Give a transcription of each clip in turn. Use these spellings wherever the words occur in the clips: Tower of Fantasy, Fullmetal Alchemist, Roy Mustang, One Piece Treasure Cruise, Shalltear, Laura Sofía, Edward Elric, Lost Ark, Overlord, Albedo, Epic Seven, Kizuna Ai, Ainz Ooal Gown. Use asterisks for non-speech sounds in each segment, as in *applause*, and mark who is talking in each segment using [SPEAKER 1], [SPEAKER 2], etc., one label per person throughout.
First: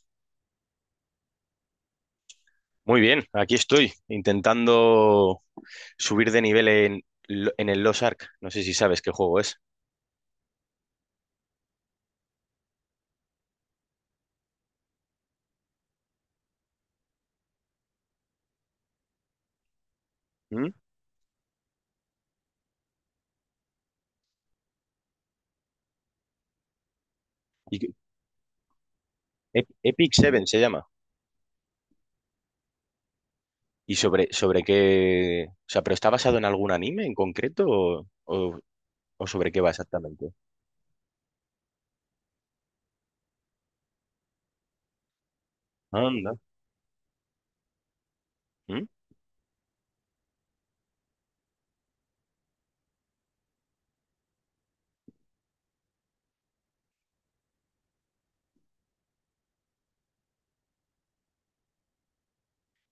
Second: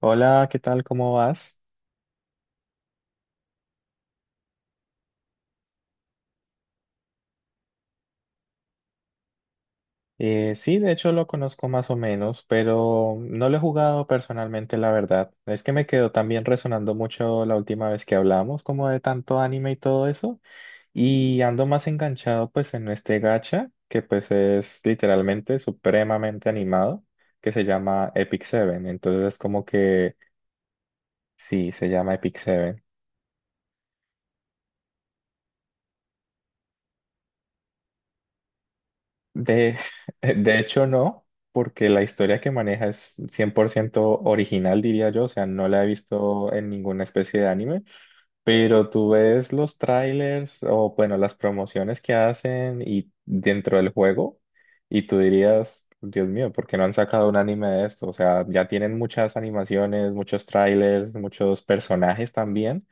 [SPEAKER 1] Hola, ¿qué tal? ¿Cómo vas?
[SPEAKER 2] Muy bien, aquí estoy intentando subir de nivel en, en el Lost Ark. No sé si sabes qué juego es.
[SPEAKER 1] Sí, de hecho lo conozco más o menos, pero no lo he jugado personalmente, la verdad. Es que me quedó también resonando mucho la última vez que hablamos, como de tanto anime y todo eso,
[SPEAKER 2] ¿Mm?
[SPEAKER 1] y ando más enganchado pues en este gacha, que pues es literalmente supremamente animado, que se
[SPEAKER 2] Y que-
[SPEAKER 1] llama Epic Seven. Entonces es como
[SPEAKER 2] Epic
[SPEAKER 1] que
[SPEAKER 2] Seven se llama.
[SPEAKER 1] sí, se llama Epic Seven.
[SPEAKER 2] ¿Y sobre qué? O sea, ¿pero está basado en algún anime en concreto o sobre qué va
[SPEAKER 1] De, *laughs*
[SPEAKER 2] exactamente?
[SPEAKER 1] de hecho, no, porque la historia que maneja es 100% original, diría yo, o sea, no la he
[SPEAKER 2] Anda.
[SPEAKER 1] visto en ninguna especie de anime,
[SPEAKER 2] ¿Mm?
[SPEAKER 1] pero tú ves los trailers o, bueno, las promociones que hacen y dentro del juego, y tú dirías, Dios mío, ¿por qué no han sacado un anime de esto? O sea, ya tienen muchas animaciones, muchos trailers, muchos personajes también.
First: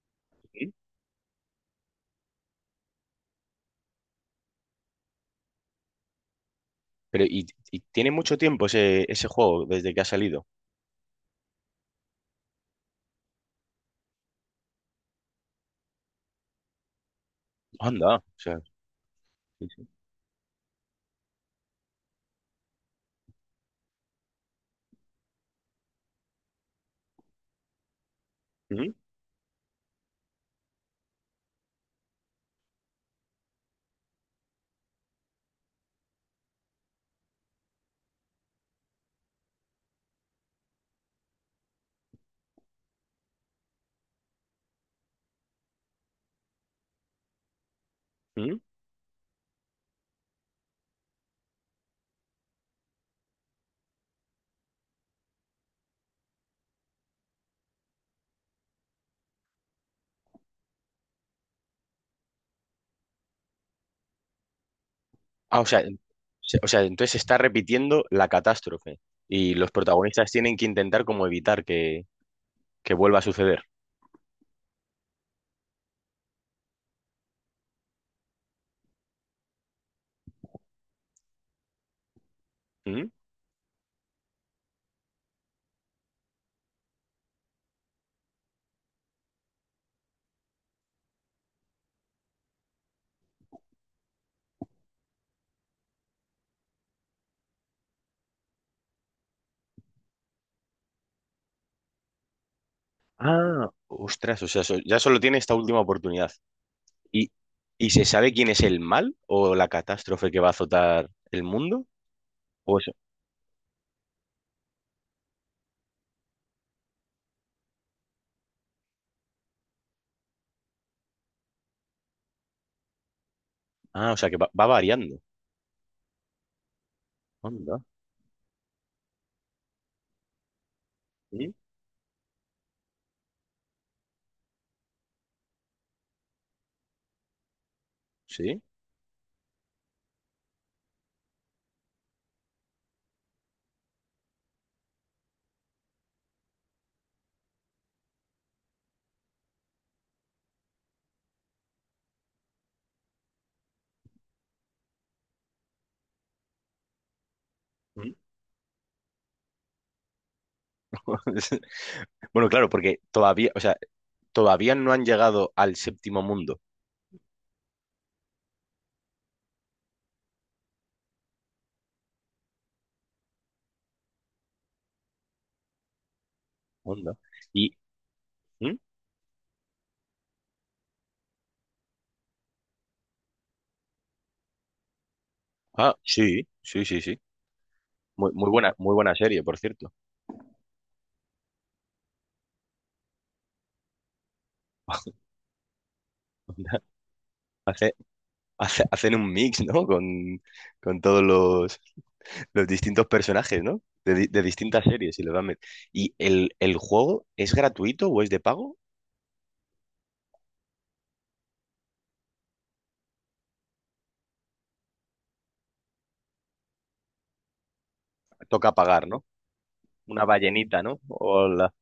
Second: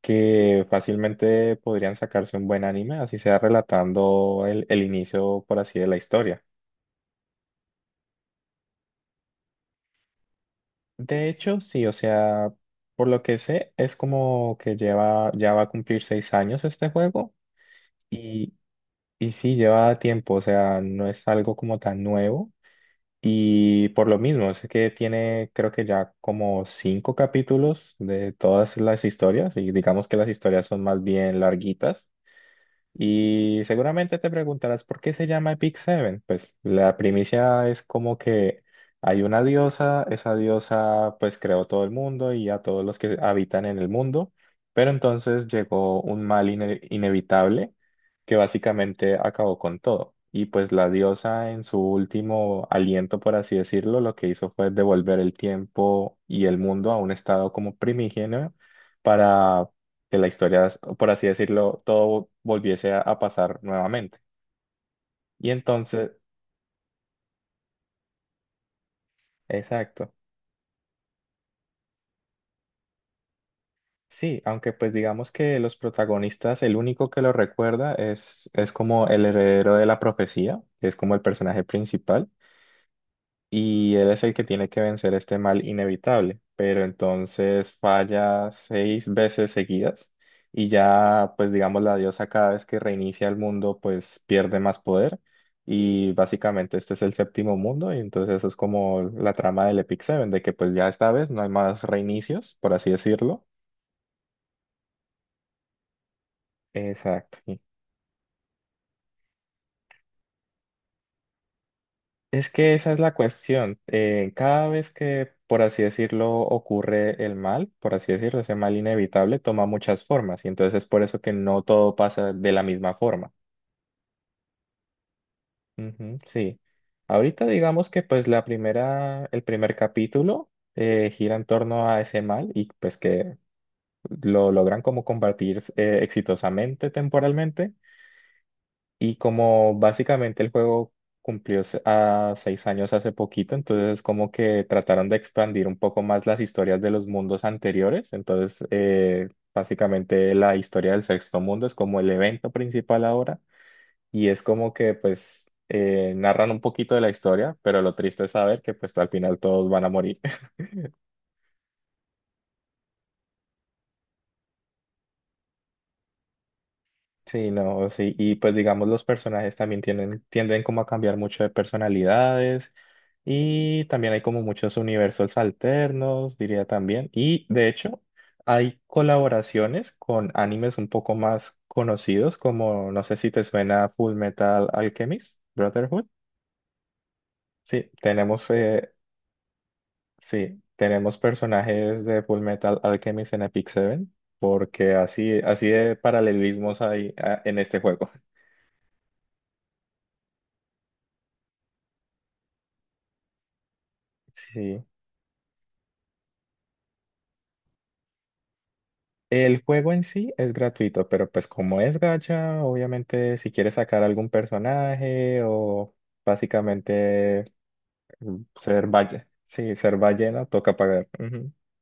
[SPEAKER 1] Que
[SPEAKER 2] ¿Sí?
[SPEAKER 1] fácilmente podrían sacarse un buen anime, así sea relatando el inicio, por así, de la historia.
[SPEAKER 2] Pero, y, y tiene mucho tiempo ese juego desde que ha salido.
[SPEAKER 1] De hecho, sí, o sea, por lo que sé, es como que lleva, ya va a cumplir 6 años este juego
[SPEAKER 2] Anda. O
[SPEAKER 1] y,
[SPEAKER 2] sea,
[SPEAKER 1] y sí,
[SPEAKER 2] sí, sí.
[SPEAKER 1] lleva tiempo, o sea, no es algo como tan nuevo y por lo mismo, es que tiene creo que ya como cinco capítulos de todas
[SPEAKER 2] ¿Mm?
[SPEAKER 1] las historias y digamos que las historias son más bien larguitas. Y seguramente te preguntarás por qué se llama Epic Seven. Pues la primicia es como que hay una diosa, esa diosa pues creó todo el mundo y a todos los que habitan en el mundo, pero entonces llegó un mal inevitable que
[SPEAKER 2] ¿Mm?
[SPEAKER 1] básicamente acabó con todo. Y pues la diosa en su último aliento, por así decirlo, lo que hizo fue devolver el tiempo y el mundo a un estado como primigenio que la historia, por así decirlo, todo volviese a pasar nuevamente. Y
[SPEAKER 2] Ah, o sea,
[SPEAKER 1] entonces,
[SPEAKER 2] o sea, entonces se está repitiendo la catástrofe y los
[SPEAKER 1] exacto.
[SPEAKER 2] protagonistas tienen que intentar como evitar que vuelva a suceder.
[SPEAKER 1] Sí, aunque pues digamos que los protagonistas, el único que lo recuerda es como el heredero de la profecía, que es como el personaje principal.
[SPEAKER 2] ¿Mm?
[SPEAKER 1] Y él es el que tiene que vencer este mal inevitable, pero entonces falla seis veces seguidas y ya, pues digamos, la diosa cada vez que reinicia el mundo, pues pierde más poder y básicamente este es el séptimo mundo y entonces eso es como la trama del Epic Seven, de que pues ya esta vez no hay más reinicios, por así decirlo.
[SPEAKER 2] Ah, ostras, o sea, ya solo tiene esta última oportunidad. ¿Y,
[SPEAKER 1] Exacto.
[SPEAKER 2] y se sabe quién es el mal o la catástrofe que va a azotar el mundo?
[SPEAKER 1] Es que
[SPEAKER 2] ¿O eso?
[SPEAKER 1] esa es la cuestión. Cada vez que, por así decirlo, ocurre el mal, por así decirlo, ese mal inevitable toma muchas formas y entonces es por eso que no todo pasa de la misma forma.
[SPEAKER 2] Ah, o sea, que va variando.
[SPEAKER 1] Ujú, sí. Ahorita
[SPEAKER 2] Onda.
[SPEAKER 1] digamos que pues la primera, el primer capítulo gira en
[SPEAKER 2] ¿Mm?
[SPEAKER 1] torno a ese mal y pues que lo logran como combatir exitosamente temporalmente.
[SPEAKER 2] ¿Sí?
[SPEAKER 1] Y como básicamente el juego cumplió a 6 años hace poquito, entonces como que trataron de expandir un poco más las historias de los mundos anteriores. Entonces, básicamente la historia del sexto mundo es como el evento principal ahora y es como que pues narran un poquito de la historia, pero lo
[SPEAKER 2] ¿Mm?
[SPEAKER 1] triste es saber que pues al final todos van a morir.
[SPEAKER 2] *laughs* Bueno, claro, porque todavía, o sea, todavía no han llegado al séptimo mundo.
[SPEAKER 1] Sí, no, sí, y pues digamos los personajes también tienen tienden como a cambiar mucho de personalidades y también hay como muchos universos alternos, diría también,
[SPEAKER 2] Onda.
[SPEAKER 1] y de
[SPEAKER 2] Y,
[SPEAKER 1] hecho
[SPEAKER 2] ¿Mm?
[SPEAKER 1] hay colaboraciones con animes un poco más conocidos como, no sé si te suena Full Metal Alchemist,
[SPEAKER 2] Ah,
[SPEAKER 1] Brotherhood.
[SPEAKER 2] sí, sí, sí, sí.
[SPEAKER 1] Sí,
[SPEAKER 2] Muy,
[SPEAKER 1] tenemos,
[SPEAKER 2] muy
[SPEAKER 1] eh,
[SPEAKER 2] buena serie, por cierto.
[SPEAKER 1] sí, tenemos personajes de Full Metal Alchemist en Epic Seven porque así de
[SPEAKER 2] *laughs*
[SPEAKER 1] paralelismos
[SPEAKER 2] Onda.
[SPEAKER 1] hay en este
[SPEAKER 2] Hace-
[SPEAKER 1] juego.
[SPEAKER 2] hacen un mix, ¿no? Con todos los distintos personajes, ¿no? De distintas
[SPEAKER 1] *laughs* Sí.
[SPEAKER 2] series y los van ¿Y el juego es gratuito o es de pago?
[SPEAKER 1] El juego en sí es gratuito, pero pues como es gacha, obviamente si quieres sacar algún personaje o básicamente
[SPEAKER 2] Toca
[SPEAKER 1] ser
[SPEAKER 2] pagar, ¿no?
[SPEAKER 1] valle, sí, ser
[SPEAKER 2] Una
[SPEAKER 1] ballena, toca
[SPEAKER 2] ballenita, ¿no?
[SPEAKER 1] pagar.
[SPEAKER 2] Hola.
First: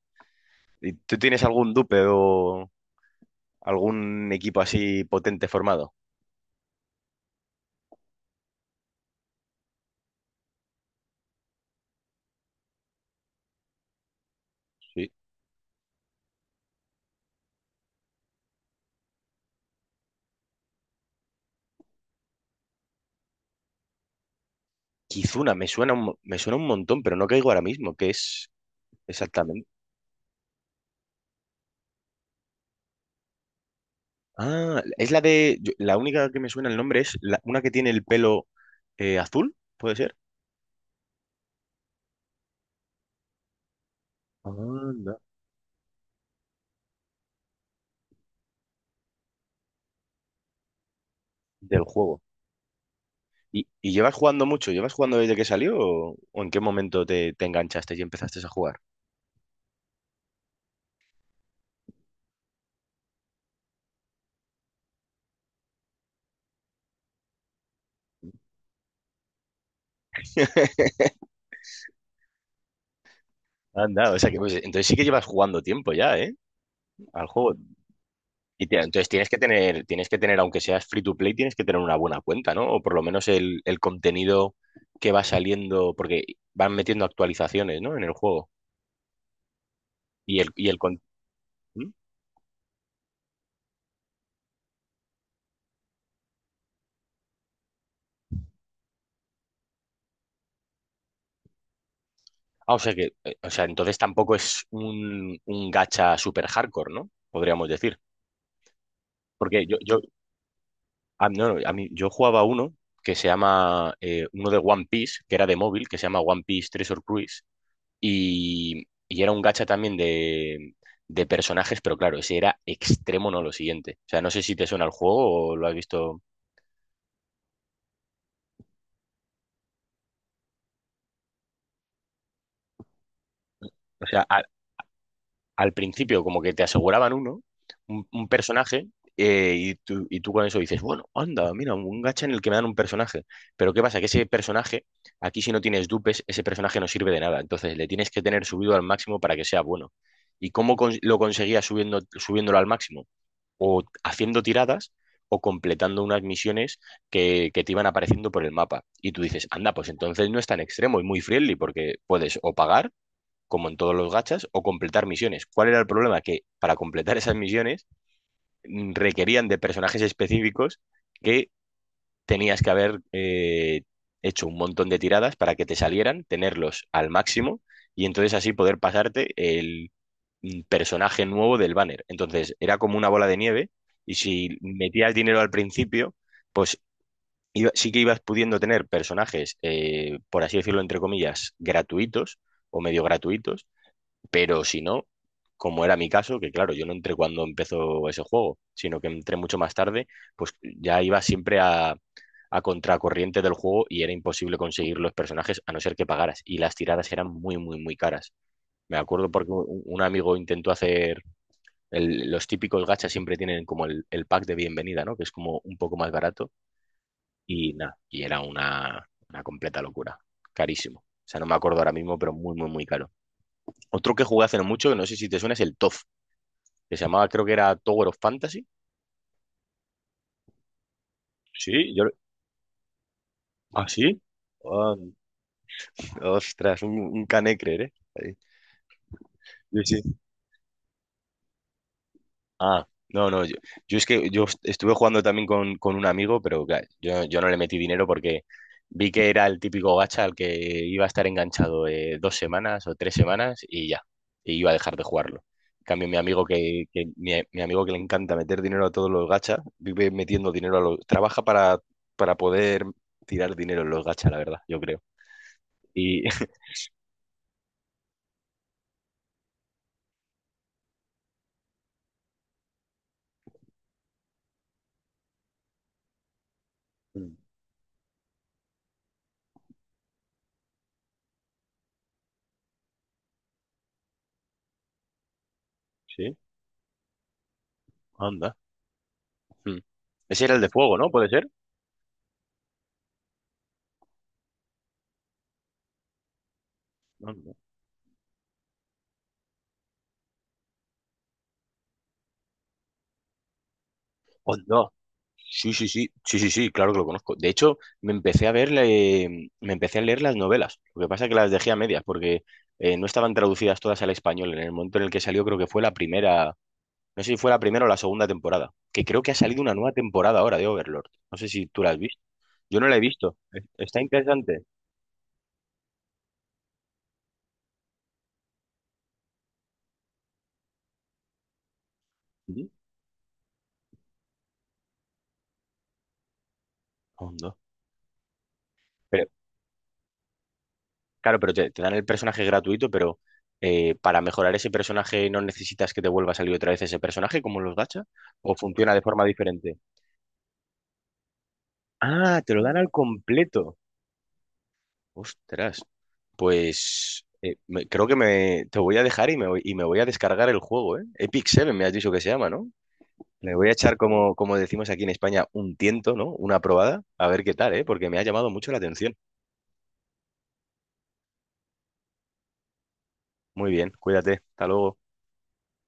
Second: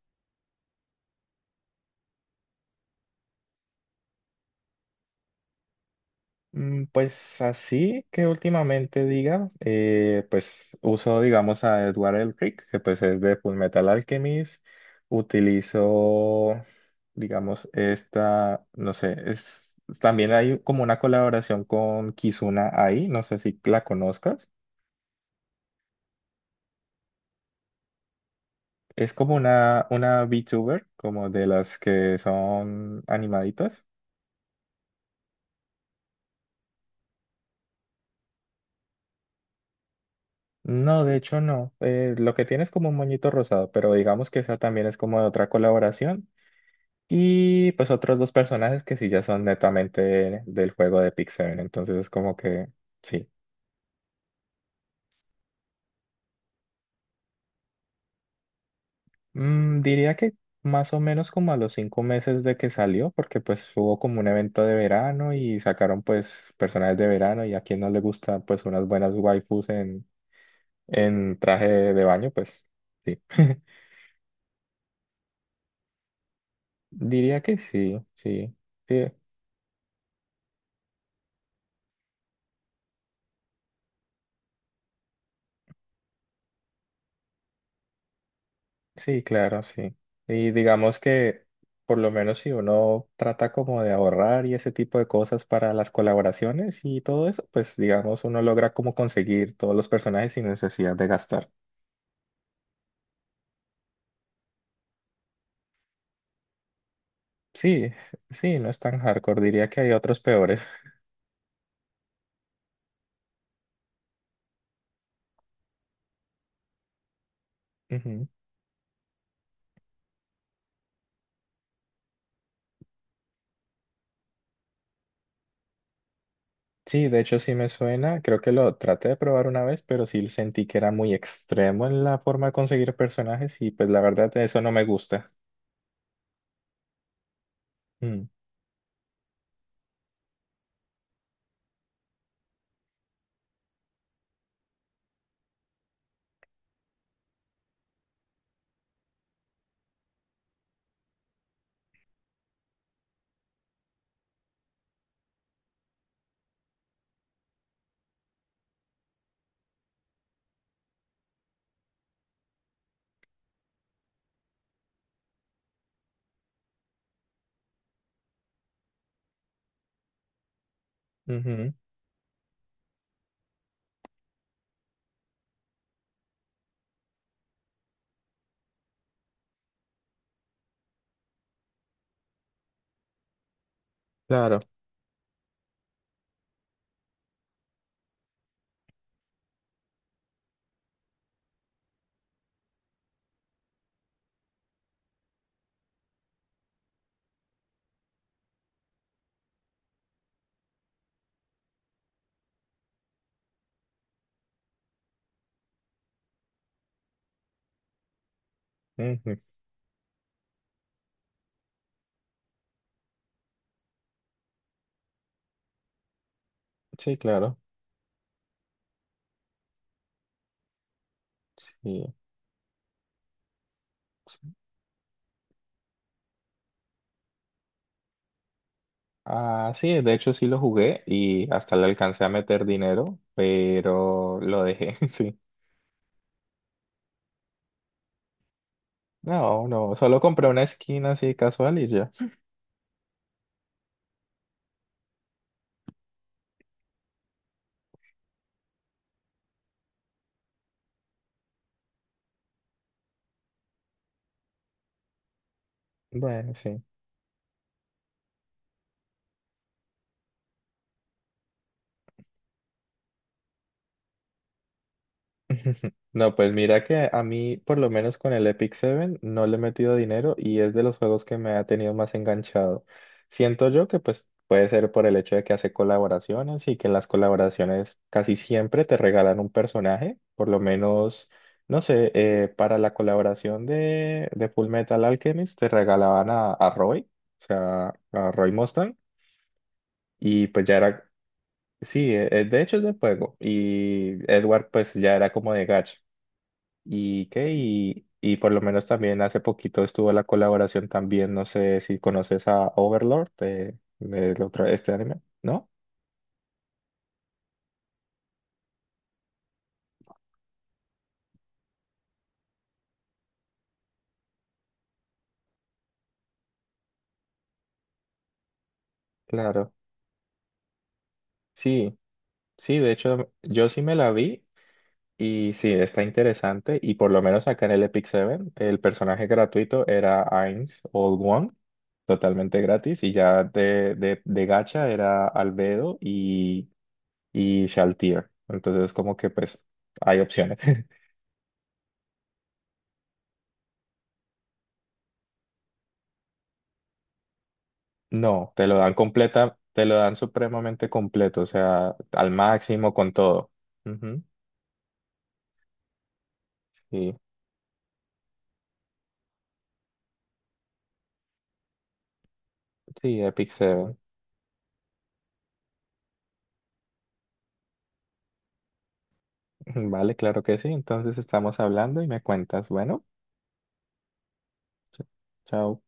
[SPEAKER 2] ¿Y tú tienes algún dupe o algún equipo así potente formado?
[SPEAKER 1] Pues así que últimamente diga, pues uso digamos a Edward Elric, que pues es de Fullmetal Alchemist,
[SPEAKER 2] Sí.
[SPEAKER 1] utilizo digamos esta, no sé, es también hay como una colaboración con Kizuna Ai, no sé si la conozcas,
[SPEAKER 2] Kizuna, me suena un, me suena un montón, pero no caigo ahora mismo. ¿Qué es
[SPEAKER 1] es como
[SPEAKER 2] exactamente?
[SPEAKER 1] una VTuber, como de las que son animaditas.
[SPEAKER 2] Ah, es la de... la única que me suena el nombre es una que tiene el pelo azul, ¿puede ser?
[SPEAKER 1] No, de hecho no. Lo que tiene es como un moñito rosado, pero digamos que esa también es como
[SPEAKER 2] Anda.
[SPEAKER 1] de otra colaboración. Y pues otros dos personajes que sí ya son netamente del juego de Pick Seven.
[SPEAKER 2] Del
[SPEAKER 1] Entonces es
[SPEAKER 2] juego.
[SPEAKER 1] como que sí.
[SPEAKER 2] ¿ y llevas jugando mucho? ¿Llevas jugando desde que salió o en qué momento te enganchaste y empezaste a jugar?
[SPEAKER 1] Diría que más o menos como a los 5 meses de que salió, porque pues hubo como un evento de verano y sacaron pues personajes de verano y a quien no le gusta pues unas buenas waifus en traje de baño, pues sí. *laughs*
[SPEAKER 2] Anda, o sea que pues, entonces sí que llevas jugando tiempo ya, ¿eh? Al
[SPEAKER 1] Diría
[SPEAKER 2] juego.
[SPEAKER 1] que sí, sí.
[SPEAKER 2] Y entonces
[SPEAKER 1] Sí,
[SPEAKER 2] tienes que tener, aunque seas free to play, tienes que tener una buena cuenta, ¿no? O por lo menos el contenido que va saliendo, porque van metiendo actualizaciones, ¿no? En el juego.
[SPEAKER 1] sí, claro, sí.
[SPEAKER 2] Y
[SPEAKER 1] Y digamos que
[SPEAKER 2] ¿Mm?
[SPEAKER 1] por lo menos si uno trata como de ahorrar y ese tipo de cosas para las colaboraciones y todo eso, pues digamos uno logra como conseguir todos los personajes sin necesidad de gastar.
[SPEAKER 2] Ah, o sea que, o sea, entonces tampoco es un gacha super hardcore, ¿no? Podríamos
[SPEAKER 1] Sí,
[SPEAKER 2] decir.
[SPEAKER 1] sí, no es tan hardcore,
[SPEAKER 2] Porque
[SPEAKER 1] diría que hay otros peores.
[SPEAKER 2] No, no, a mí, yo jugaba uno que se llama, uno de One Piece, que era de móvil, que se llama One Piece Treasure Cruise,
[SPEAKER 1] *laughs* Ujú.
[SPEAKER 2] y era un gacha también de personajes, pero claro, ese era extremo, no lo siguiente. O sea, no sé si te suena el juego o lo has visto.
[SPEAKER 1] Sí, de hecho sí me suena, creo que lo traté de probar una vez, pero sí sentí que era muy extremo en la forma de conseguir personajes y pues la
[SPEAKER 2] O sea,
[SPEAKER 1] verdad eso no me gusta.
[SPEAKER 2] al principio como que te aseguraban uno,
[SPEAKER 1] Mm,
[SPEAKER 2] un personaje, y tú con eso dices, bueno, anda, mira, un gacha en el que me dan un personaje. Pero ¿qué pasa? Que ese personaje, aquí si no tienes dupes, ese personaje no sirve de nada. Entonces le tienes que tener subido al máximo para que sea bueno. ¿Y cómo lo conseguías subiéndolo al máximo? O haciendo tiradas o completando unas misiones que te iban apareciendo por el mapa. Y tú dices, anda, pues entonces no es tan extremo y muy friendly porque puedes o pagar como en todos los gachas, o completar misiones. ¿Cuál era el problema? Que para completar esas misiones requerían de personajes específicos que
[SPEAKER 1] ujú,
[SPEAKER 2] tenías que haber hecho un montón de tiradas para que te salieran, tenerlos al máximo y entonces así poder pasarte el personaje nuevo del banner. Entonces era como una bola de nieve y si
[SPEAKER 1] claro,
[SPEAKER 2] metías dinero al principio, pues sí que ibas pudiendo tener personajes, por así decirlo, entre comillas, gratuitos o medio gratuitos pero si no, como era mi caso, que claro, yo no entré cuando empezó ese juego, sino que entré mucho más tarde, pues ya iba siempre a contracorriente del juego y era imposible conseguir los personajes a no ser que pagaras. Y las tiradas eran muy, muy, muy caras. Me acuerdo
[SPEAKER 1] ujú,
[SPEAKER 2] porque un amigo intentó hacer los típicos gachas siempre tienen como el pack de bienvenida, ¿no? Que es como un poco más barato
[SPEAKER 1] sí, claro,
[SPEAKER 2] y nada, y era una completa locura, carísimo. O sea, no me acuerdo ahora
[SPEAKER 1] sí.
[SPEAKER 2] mismo, pero muy, muy, muy caro. Otro que jugué
[SPEAKER 1] Sí.
[SPEAKER 2] hace no mucho, que no sé si te suena, es el TOF que se llamaba, creo que era Tower of Fantasy.
[SPEAKER 1] Ah, sí, de hecho sí lo jugué y hasta le
[SPEAKER 2] Sí, yo...
[SPEAKER 1] alcancé a meter dinero,
[SPEAKER 2] ¿Ah, sí?
[SPEAKER 1] pero lo
[SPEAKER 2] Ah,
[SPEAKER 1] dejé, *laughs* sí.
[SPEAKER 2] ostras, un canecre, ¿eh? Ahí.
[SPEAKER 1] No,
[SPEAKER 2] Sí,
[SPEAKER 1] no,
[SPEAKER 2] sí.
[SPEAKER 1] solo compré una skin así casual y ya.
[SPEAKER 2] Ah, no, no, yo es que yo estuve jugando también con un amigo, pero claro, yo no le metí dinero porque vi que era el típico gacha al que iba a estar enganchado dos semanas o tres semanas y ya, y iba a dejar de jugarlo. En cambio, mi amigo
[SPEAKER 1] Bueno, sí.
[SPEAKER 2] mi amigo que le encanta meter dinero a todos los gachas, vive metiendo dinero a los, trabaja para poder tirar dinero en los gachas, la verdad, yo creo. Y
[SPEAKER 1] No, pues mira que a mí, por lo menos con el Epic Seven, no le he metido dinero y es de los juegos que me ha tenido más enganchado. Siento yo que pues puede ser por el hecho de que hace colaboraciones y que las
[SPEAKER 2] *laughs*
[SPEAKER 1] colaboraciones casi siempre te regalan un personaje, por lo menos, no sé, para la colaboración de Full Metal Alchemist te regalaban
[SPEAKER 2] sí,
[SPEAKER 1] a Roy, o sea, a Roy
[SPEAKER 2] anda.
[SPEAKER 1] Mustang,
[SPEAKER 2] Mm. Ese
[SPEAKER 1] y
[SPEAKER 2] era el
[SPEAKER 1] pues
[SPEAKER 2] de
[SPEAKER 1] ya
[SPEAKER 2] fuego,
[SPEAKER 1] era,
[SPEAKER 2] ¿no? ¿Puede ser?
[SPEAKER 1] sí, de hecho es de juego y Edward pues ya era como de gacha. ¿Y qué?
[SPEAKER 2] Anda.
[SPEAKER 1] Y por lo menos también hace poquito estuvo la colaboración también, no sé si conoces a Overlord del
[SPEAKER 2] Onda.
[SPEAKER 1] este anime, ¿no?
[SPEAKER 2] Sí, sí, sí, sí, sí, sí, claro que lo conozco. De hecho, me empecé a ver, me empecé a leer las novelas. Lo que pasa es que las dejé a medias porque no estaban traducidas todas al español. En el momento en el que salió, creo que fue la primera, no sé si fue la primera o la segunda temporada, que creo que ha salido
[SPEAKER 1] Claro.
[SPEAKER 2] una nueva temporada ahora de Overlord. No sé si tú la
[SPEAKER 1] Sí,
[SPEAKER 2] has visto.
[SPEAKER 1] sí,
[SPEAKER 2] Yo no
[SPEAKER 1] de
[SPEAKER 2] la he
[SPEAKER 1] hecho
[SPEAKER 2] visto.
[SPEAKER 1] yo sí me
[SPEAKER 2] Está
[SPEAKER 1] la vi
[SPEAKER 2] interesante.
[SPEAKER 1] y sí, está interesante y por lo menos acá en el Epic Seven el personaje gratuito era Ainz Old One, totalmente
[SPEAKER 2] Ujú.
[SPEAKER 1] gratis y ya de gacha era Albedo y,
[SPEAKER 2] Hondo.
[SPEAKER 1] y Shaltir. Entonces como
[SPEAKER 2] Pero,
[SPEAKER 1] que pues hay opciones. *laughs*
[SPEAKER 2] claro, pero te dan el personaje gratuito, pero para mejorar ese personaje no necesitas que te vuelva a salir otra vez ese personaje como en los gacha,
[SPEAKER 1] No,
[SPEAKER 2] o
[SPEAKER 1] te lo dan
[SPEAKER 2] funciona de forma
[SPEAKER 1] completa,
[SPEAKER 2] diferente.
[SPEAKER 1] te lo dan supremamente completo, o sea, al
[SPEAKER 2] Ah, te lo dan al
[SPEAKER 1] máximo con todo.
[SPEAKER 2] completo.
[SPEAKER 1] Ujú,
[SPEAKER 2] Ostras,
[SPEAKER 1] sí,
[SPEAKER 2] pues creo que te voy a dejar y y me voy a descargar el juego, ¿eh? Epic Seven me has dicho que se llama, ¿no?
[SPEAKER 1] sí, Epic
[SPEAKER 2] Le voy a
[SPEAKER 1] Seven.
[SPEAKER 2] echar, como, como decimos aquí en España, un tiento, ¿no? Una probada, a ver qué tal, ¿eh? Porque me ha llamado mucho la atención.
[SPEAKER 1] *laughs* Vale, claro que sí. Entonces estamos hablando y me cuentas. Bueno,
[SPEAKER 2] Muy bien, cuídate, hasta luego.
[SPEAKER 1] ch- chao.